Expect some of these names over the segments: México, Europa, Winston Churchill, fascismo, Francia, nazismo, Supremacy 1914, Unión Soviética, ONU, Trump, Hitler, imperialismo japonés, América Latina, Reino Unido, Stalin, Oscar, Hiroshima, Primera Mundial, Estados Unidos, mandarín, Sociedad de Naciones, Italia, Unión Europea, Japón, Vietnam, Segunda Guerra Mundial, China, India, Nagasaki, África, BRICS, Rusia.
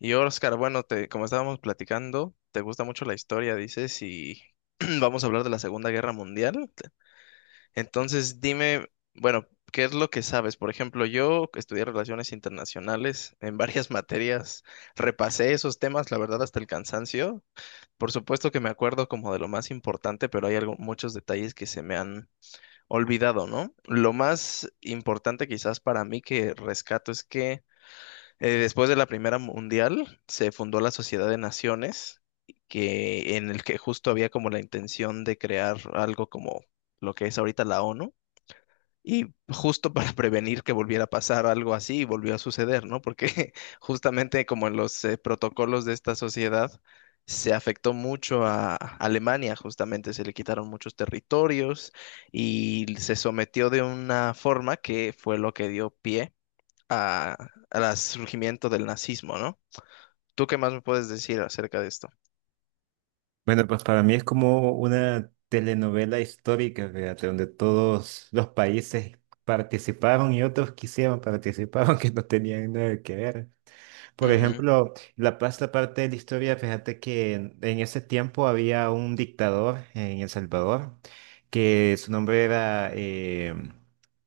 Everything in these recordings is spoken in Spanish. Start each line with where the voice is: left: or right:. left: Y Oscar, bueno, te, como estábamos platicando, te gusta mucho la historia, dices, y vamos a hablar de la Segunda Guerra Mundial. Entonces, dime, bueno, ¿qué es lo que sabes? Por ejemplo, yo estudié relaciones internacionales en varias materias, repasé esos temas, la verdad, hasta el cansancio. Por supuesto que me acuerdo como de lo más importante, pero hay algo- muchos detalles que se me han olvidado, ¿no? Lo más importante quizás para mí que rescato es que después de la Primera Mundial se fundó la Sociedad de Naciones, que en el que justo había como la intención de crear algo como lo que es ahorita la ONU. Y justo para prevenir que volviera a pasar algo así, y volvió a suceder, ¿no? Porque justamente como en los protocolos de esta sociedad, se afectó mucho a Alemania, justamente se le quitaron muchos territorios y se sometió de una forma que fue lo que dio pie a, al surgimiento del nazismo, ¿no? ¿Tú qué más me puedes decir acerca de esto?
right: Bueno, pues para mí es como una telenovela histórica, fíjate, donde todos los países participaron y otros quisieron participar, aunque no tenían nada que ver. Por
left: Ujú,
right: ejemplo, La Paz, la parte de la historia, fíjate que en ese tiempo había un dictador en El Salvador, que su nombre era,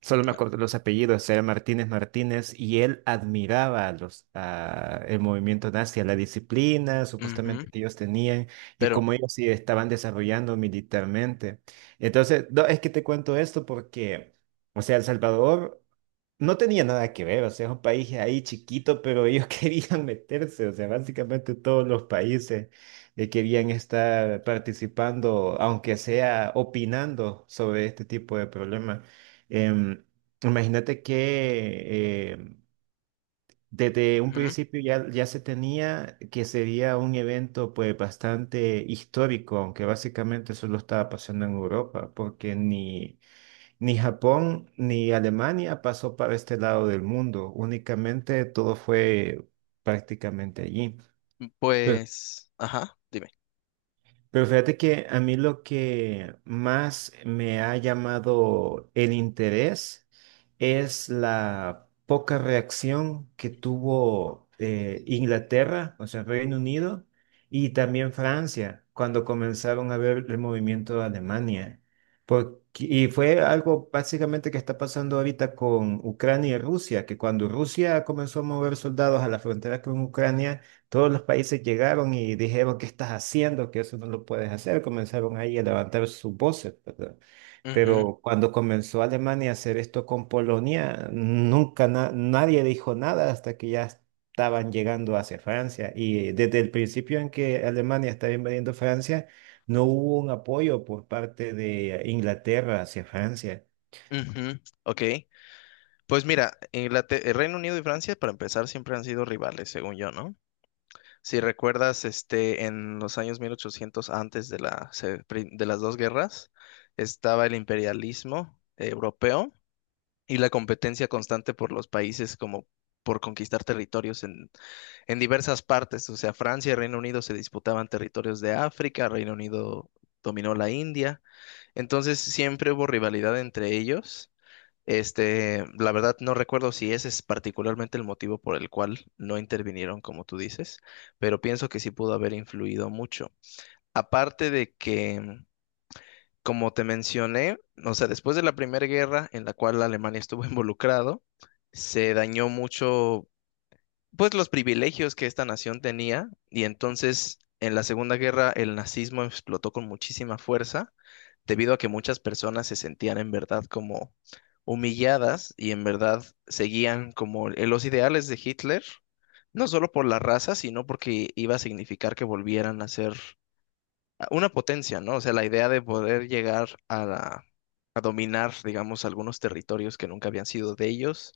right: solo me acuerdo los apellidos, era Martínez Martínez, y él admiraba a el movimiento nazi, a la disciplina
left: ujú,
right: supuestamente que ellos tenían, y
left: pero,
right: cómo ellos se estaban desarrollando militarmente. Entonces, no, es que te cuento esto porque, o sea, El Salvador no tenía nada que ver, o sea, es un país ahí chiquito, pero ellos querían meterse, o sea, básicamente todos los países querían estar participando, aunque sea opinando sobre este tipo de problemas. Em, imagínate que desde un
left: ujú,
right: principio ya se tenía que sería un evento pues bastante histórico, aunque básicamente solo estaba pasando en Europa, porque ni... ni Japón ni Alemania pasó para este lado del mundo, únicamente todo fue prácticamente allí.
left: pues, ajá, dime.
right: Pero fíjate que a mí lo que más me ha llamado el interés es la poca reacción que tuvo Inglaterra, o sea, Reino Unido, y también Francia, cuando comenzaron a ver el movimiento de Alemania. Porque- y fue algo básicamente que está pasando ahorita con Ucrania y Rusia, que cuando Rusia comenzó a mover soldados a la frontera con Ucrania, todos los países llegaron y dijeron, ¿qué estás haciendo? Que eso no lo puedes hacer. Comenzaron ahí a levantar sus voces, ¿verdad?
left: Ujú,
right: Pero cuando comenzó Alemania a hacer esto con Polonia, nunca na- nadie dijo nada hasta que ya estaban llegando hacia Francia. Y desde el principio en que Alemania estaba invadiendo Francia, no hubo un apoyo por parte de Inglaterra hacia Francia.
left: ujú, ok, pues mira, Inglater- el Reino Unido y Francia, para empezar, siempre han sido rivales, según yo, ¿no? Si recuerdas, este, en los años 1800 antes de la, se- pri- de las dos guerras, estaba el imperialismo europeo y la competencia constante por los países como por conquistar territorios en diversas partes. O sea, Francia y Reino Unido se disputaban territorios de África, Reino Unido dominó la India. Entonces siempre hubo rivalidad entre ellos. Este, la verdad no recuerdo si ese es particularmente el motivo por el cual no intervinieron, como tú dices, pero pienso que sí pudo haber influido mucho. Aparte de que como te mencioné, o sea, después de la Primera Guerra en la cual Alemania estuvo involucrado, se dañó mucho, pues, los privilegios que esta nación tenía y entonces en la Segunda Guerra el nazismo explotó con muchísima fuerza debido a que muchas personas se sentían en verdad como humilladas y en verdad seguían como el- los ideales de Hitler, no solo por la raza, sino porque iba a significar que volvieran a ser una potencia, ¿no? O sea, la idea de poder llegar a la a dominar, digamos, algunos territorios que nunca habían sido de ellos.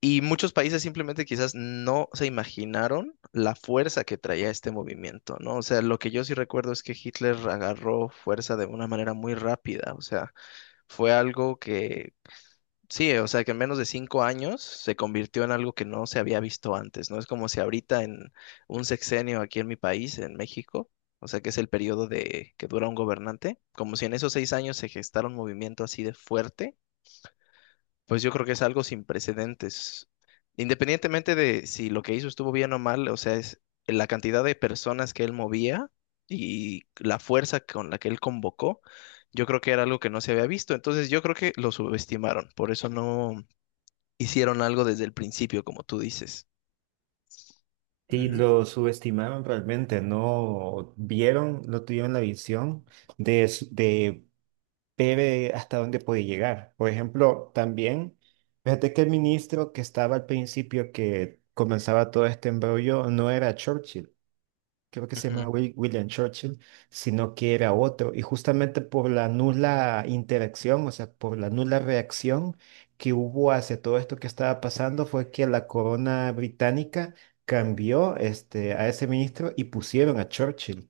left: Y muchos países simplemente quizás no se imaginaron la fuerza que traía este movimiento, ¿no? O sea, lo que yo sí recuerdo es que Hitler agarró fuerza de una manera muy rápida, o sea, fue algo que, sí, o sea, que en menos de cinco años se convirtió en algo que no se había visto antes, ¿no? Es como si ahorita en un sexenio aquí en mi país, en México, o sea, que es el periodo de que dura un gobernante, como si en esos seis años se gestara un movimiento así de fuerte pues yo creo que es algo sin precedentes. Independientemente de si lo que hizo estuvo bien o mal, o sea, es la cantidad de personas que él movía y la fuerza con la que él convocó, yo creo que era algo que no se había visto. Entonces yo creo que lo subestimaron, por eso no hicieron algo desde el principio, como tú dices.
right: Sí,
left: Ujú,
right: lo subestimaron realmente, no vieron, no tuvieron la visión de ve ve hasta dónde puede llegar. Por ejemplo, también, fíjate que el ministro que estaba al principio que comenzaba todo este embrollo no era Churchill, creo que se
left: ujú,
right: llamaba William Churchill, sino que era otro. Y justamente por la nula interacción, o sea, por la nula reacción que hubo hacia todo esto que estaba pasando, fue que la corona británica cambió este, a ese ministro y pusieron a Churchill.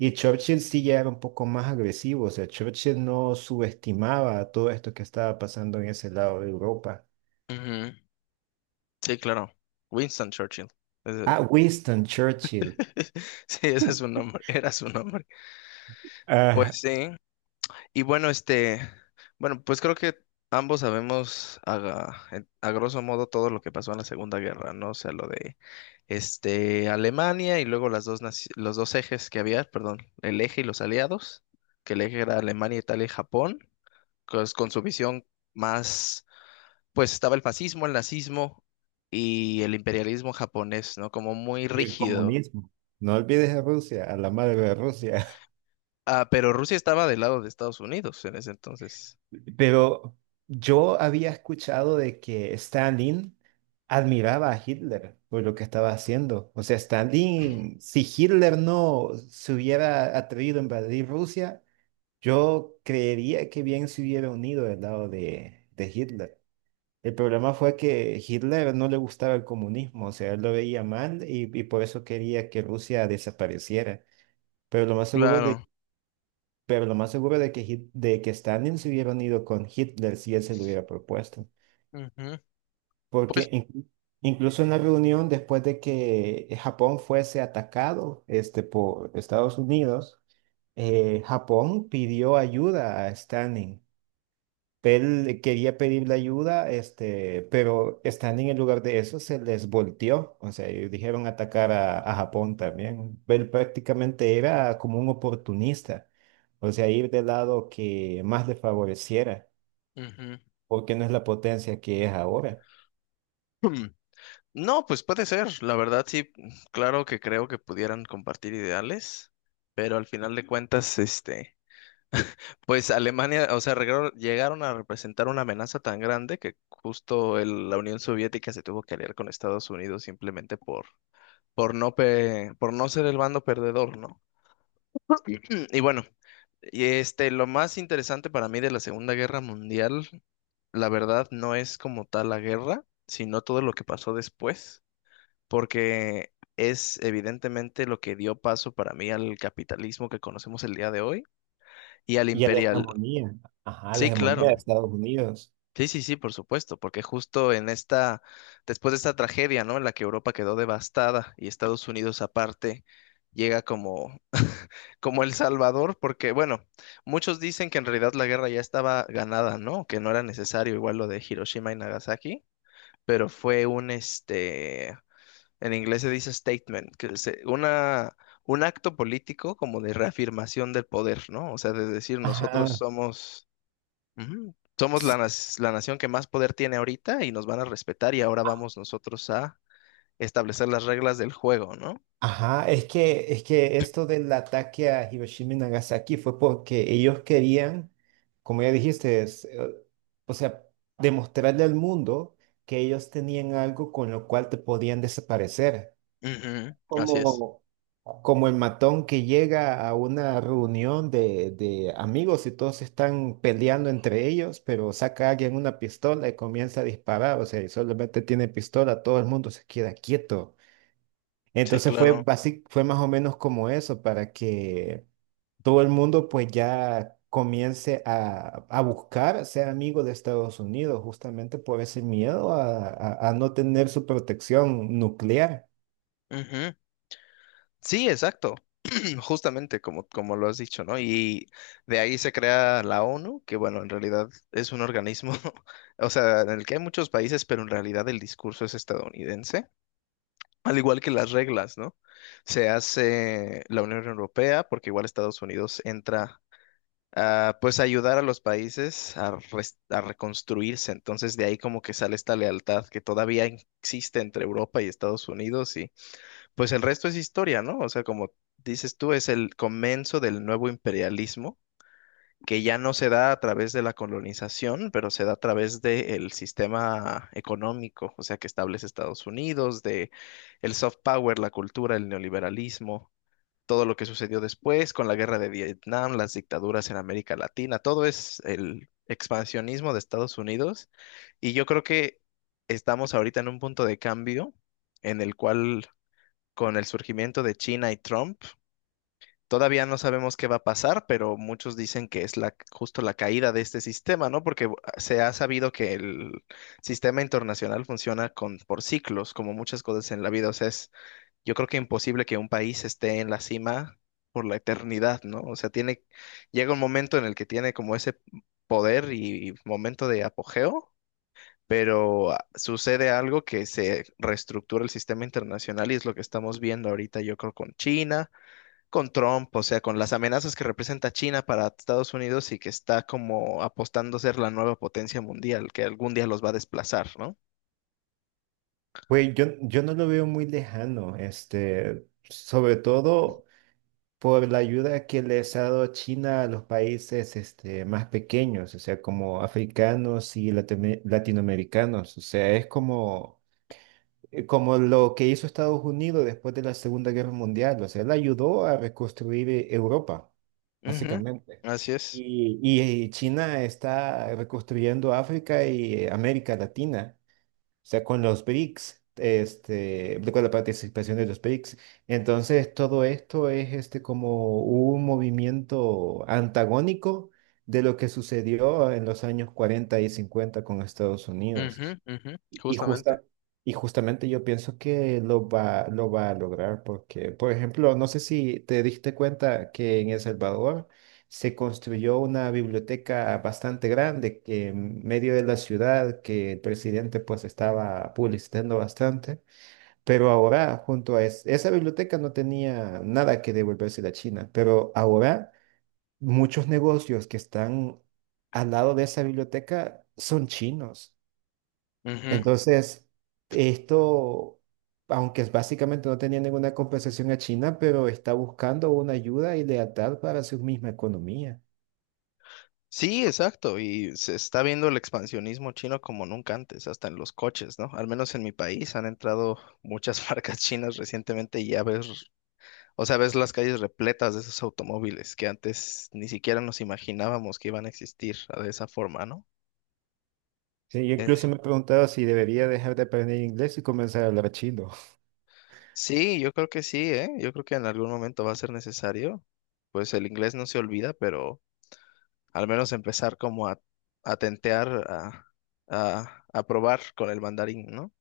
right: Y Churchill sí ya era un poco más agresivo, o sea, Churchill no subestimaba todo esto que estaba pasando en ese lado de Europa.
left: ujú. Sí, claro. Winston Churchill. Ese-
right: Ah, Winston Churchill.
left: Sí, ese es su nombre, era su nombre. Pues
right: Ah,
left: sí. Y bueno, este, bueno, pues creo que ambos sabemos a, en- a grosso modo todo lo que pasó en la Segunda Guerra, ¿no? O sea, lo de este Alemania y luego las dos naci- los dos ejes que había, perdón, el eje y los aliados, que el eje era Alemania, Italia y Japón, pues, con su visión más, pues estaba el fascismo, el nazismo y el imperialismo japonés, ¿no? Como muy
right: y el
left: rígido.
right: comunismo. No olvides a Rusia, a la madre de Rusia.
left: Ah, pero Rusia estaba del lado de Estados Unidos en ese entonces.
right: Pero yo había escuchado de que Stalin admiraba a Hitler por lo que estaba haciendo. O sea, Stalin, si Hitler no se hubiera atrevido a invadir Rusia, yo creería que bien se hubiera unido del lado de Hitler. El problema fue que Hitler no le gustaba el comunismo, o sea, él lo veía mal y por eso quería que Rusia desapareciera. Pero lo más seguro es
left: Claro.
right: de pero lo más seguro de que Stalin se hubiera unido con Hitler si él se lo hubiera propuesto.
left: Ujú.
right: Porque
left: Pues
right: in- Incluso en la reunión, después de que Japón fuese atacado, este, por Estados Unidos, Japón pidió ayuda a Stalin, él quería pedirle ayuda, este, pero estando en el lugar de eso se les volteó, o sea, ellos dijeron atacar a Japón también. Él prácticamente era como un oportunista, o sea, ir del lado que más le favoreciera,
left: ujú.
right: porque no es la potencia que es ahora.
left: Hmm, No, pues puede ser, la verdad sí, claro que creo que pudieran compartir ideales, pero al final de cuentas, este, pues Alemania, o sea, regro- llegaron a representar una amenaza tan grande que justo el- la Unión Soviética se tuvo que aliar con Estados Unidos simplemente por no pe- por no ser el bando perdedor, ¿no? Y bueno, y este, lo más interesante para mí de la Segunda Guerra Mundial, la verdad, no es como tal la guerra, sino todo lo que pasó después porque es evidentemente lo que dio paso para mí al capitalismo que conocemos el día de hoy y al
right: Y a la
left: imperial.
right: hegemonía, ajá, la
left: Sí, claro.
right: hegemonía de Estados Unidos.
left: Sí, sí, sí, por supuesto, porque justo en esta, después de esta tragedia, ¿no? En la que Europa quedó devastada y Estados Unidos aparte llega como, como el Salvador, porque bueno, muchos dicen que en realidad la guerra ya estaba ganada, ¿no? Que no era necesario igual lo de Hiroshima y Nagasaki, pero fue un, este, en inglés se dice statement, que es una, un acto político como de reafirmación del poder, ¿no? O sea, de decir nosotros
right: Ajá.
left: somos, ujú, somos la, nas- la nación que más poder tiene ahorita y nos van a respetar y ahora vamos nosotros a establecer las reglas del juego, ¿no?
right: Ajá, es que esto del ataque a Hiroshima y Nagasaki fue porque ellos querían, como ya dijiste, o sea, demostrarle al mundo que ellos tenían algo con lo cual te podían desaparecer.
left: Ujú, así es.
right: Como, como el matón que llega a una reunión de amigos y todos están peleando entre ellos, pero saca a alguien una pistola y comienza a disparar, o sea, y solamente tiene pistola, todo el mundo se queda quieto.
left: Sí,
right: Entonces
left: claro.
right: fue más o menos como eso, para que todo el mundo pues ya comience a buscar ser amigo de Estados Unidos, justamente por ese miedo a no tener su protección nuclear.
left: Ujú. Sí, exacto. Justamente como, como lo has dicho, ¿no? Y de ahí se crea la ONU, que bueno, en realidad es un organismo, o sea, en el que hay muchos países, pero en realidad el discurso es estadounidense, al igual que las reglas, ¿no? Se hace la Unión Europea, porque igual Estados Unidos entra a, pues, ayudar a los países a, res- a reconstruirse. Entonces, de ahí como que sale esta lealtad que todavía existe entre Europa y Estados Unidos pues el resto es historia, ¿no? O sea, como dices tú, es el comienzo del nuevo imperialismo, que ya no se da a través de la colonización, pero se da a través del sistema económico, o sea, que establece Estados Unidos, de el soft power, la cultura, el neoliberalismo, todo lo que sucedió después con la guerra de Vietnam, las dictaduras en América Latina, todo es el expansionismo de Estados Unidos. Y yo creo que estamos ahorita en un punto de cambio en el cual con el surgimiento de China y Trump. Todavía no sabemos qué va a pasar, pero muchos dicen que es la, justo la caída de este sistema, ¿no? Porque se ha sabido que el sistema internacional funciona con, por ciclos, como muchas cosas en la vida. O sea, es, yo creo que imposible que un país esté en la cima por la eternidad, ¿no? O sea, tiene, llega un momento en el que tiene como ese poder y momento de apogeo pero sucede algo que se reestructura el sistema internacional y es lo que estamos viendo ahorita, yo creo, con China, con Trump, o sea, con las amenazas que representa China para Estados Unidos y que está como apostando a ser la nueva potencia mundial, que algún día los va a desplazar, ¿no?
right: Pues yo no lo veo muy lejano, este, sobre todo por la ayuda que les ha dado China a los países, este, más pequeños, o sea, como africanos y latinoamericanos. O sea, es como como lo que hizo Estados Unidos después de la Segunda Guerra Mundial. O sea, él ayudó a reconstruir Europa,
left: Ujú,
right: básicamente.
left: así es.
right: Y China está reconstruyendo África y América Latina, o sea, con los BRICS, este, con la participación de los BRICS. Entonces, todo esto es este, como un movimiento antagónico de lo que sucedió en los años 40 y 50 con Estados Unidos.
left: Ujú, ujú,
right: Y,
left: justamente.
right: justa, y justamente yo pienso que lo va a lograr porque, por ejemplo, no sé si te diste cuenta que en El Salvador se construyó una biblioteca bastante grande que en medio de la ciudad, que el presidente pues estaba publicitando bastante, pero ahora junto a esa biblioteca no tenía nada que devolverse a China, pero ahora muchos negocios que están al lado de esa biblioteca son chinos.
left: Ujú.
right: Entonces, esto, aunque es básicamente no tenía ninguna compensación a China, pero está buscando una ayuda y lealtad para su misma economía.
left: Sí, exacto. Y se está viendo el expansionismo chino como nunca antes, hasta en los coches, ¿no? Al menos en mi país han entrado muchas marcas chinas recientemente y ya ves. O sea, ves las calles repletas de esos automóviles que antes ni siquiera nos imaginábamos que iban a existir de esa forma, ¿no?
right: Sí, yo incluso
left: Eh,
right: me he preguntado si debería dejar de aprender inglés y comenzar a hablar chino.
left: sí, yo creo que sí, ¿eh? Yo creo que en algún momento va a ser necesario. Pues el inglés no se olvida, pero al menos empezar como a tentear, a probar con el mandarín, ¿no?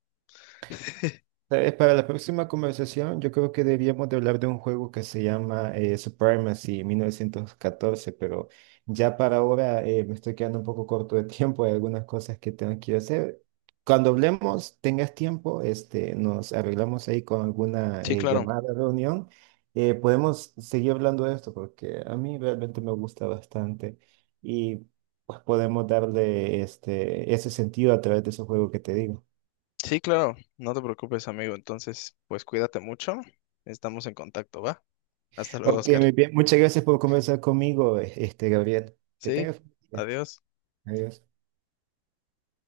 right: Para la próxima conversación, yo creo que debíamos de hablar de un juego que se llama Supremacy 1914, pero ya para ahora me estoy quedando un poco corto de tiempo, hay algunas cosas que tengo que ir a hacer. Cuando hablemos, tengas tiempo, este, nos arreglamos ahí con alguna
left: Sí, claro.
right: llamada, reunión, podemos seguir hablando de esto porque a mí realmente me gusta bastante y pues podemos darle este, ese sentido a través de ese juego que te digo.
left: Sí, claro. No te preocupes, amigo. Entonces, pues cuídate mucho. Estamos en contacto, ¿va? Hasta luego,
right: Ok,
left: Oscar.
right: muy bien. Muchas gracias por conversar conmigo, este, Gabriel. Que
left: Sí,
right: tengas buen día.
left: adiós.
right: Adiós.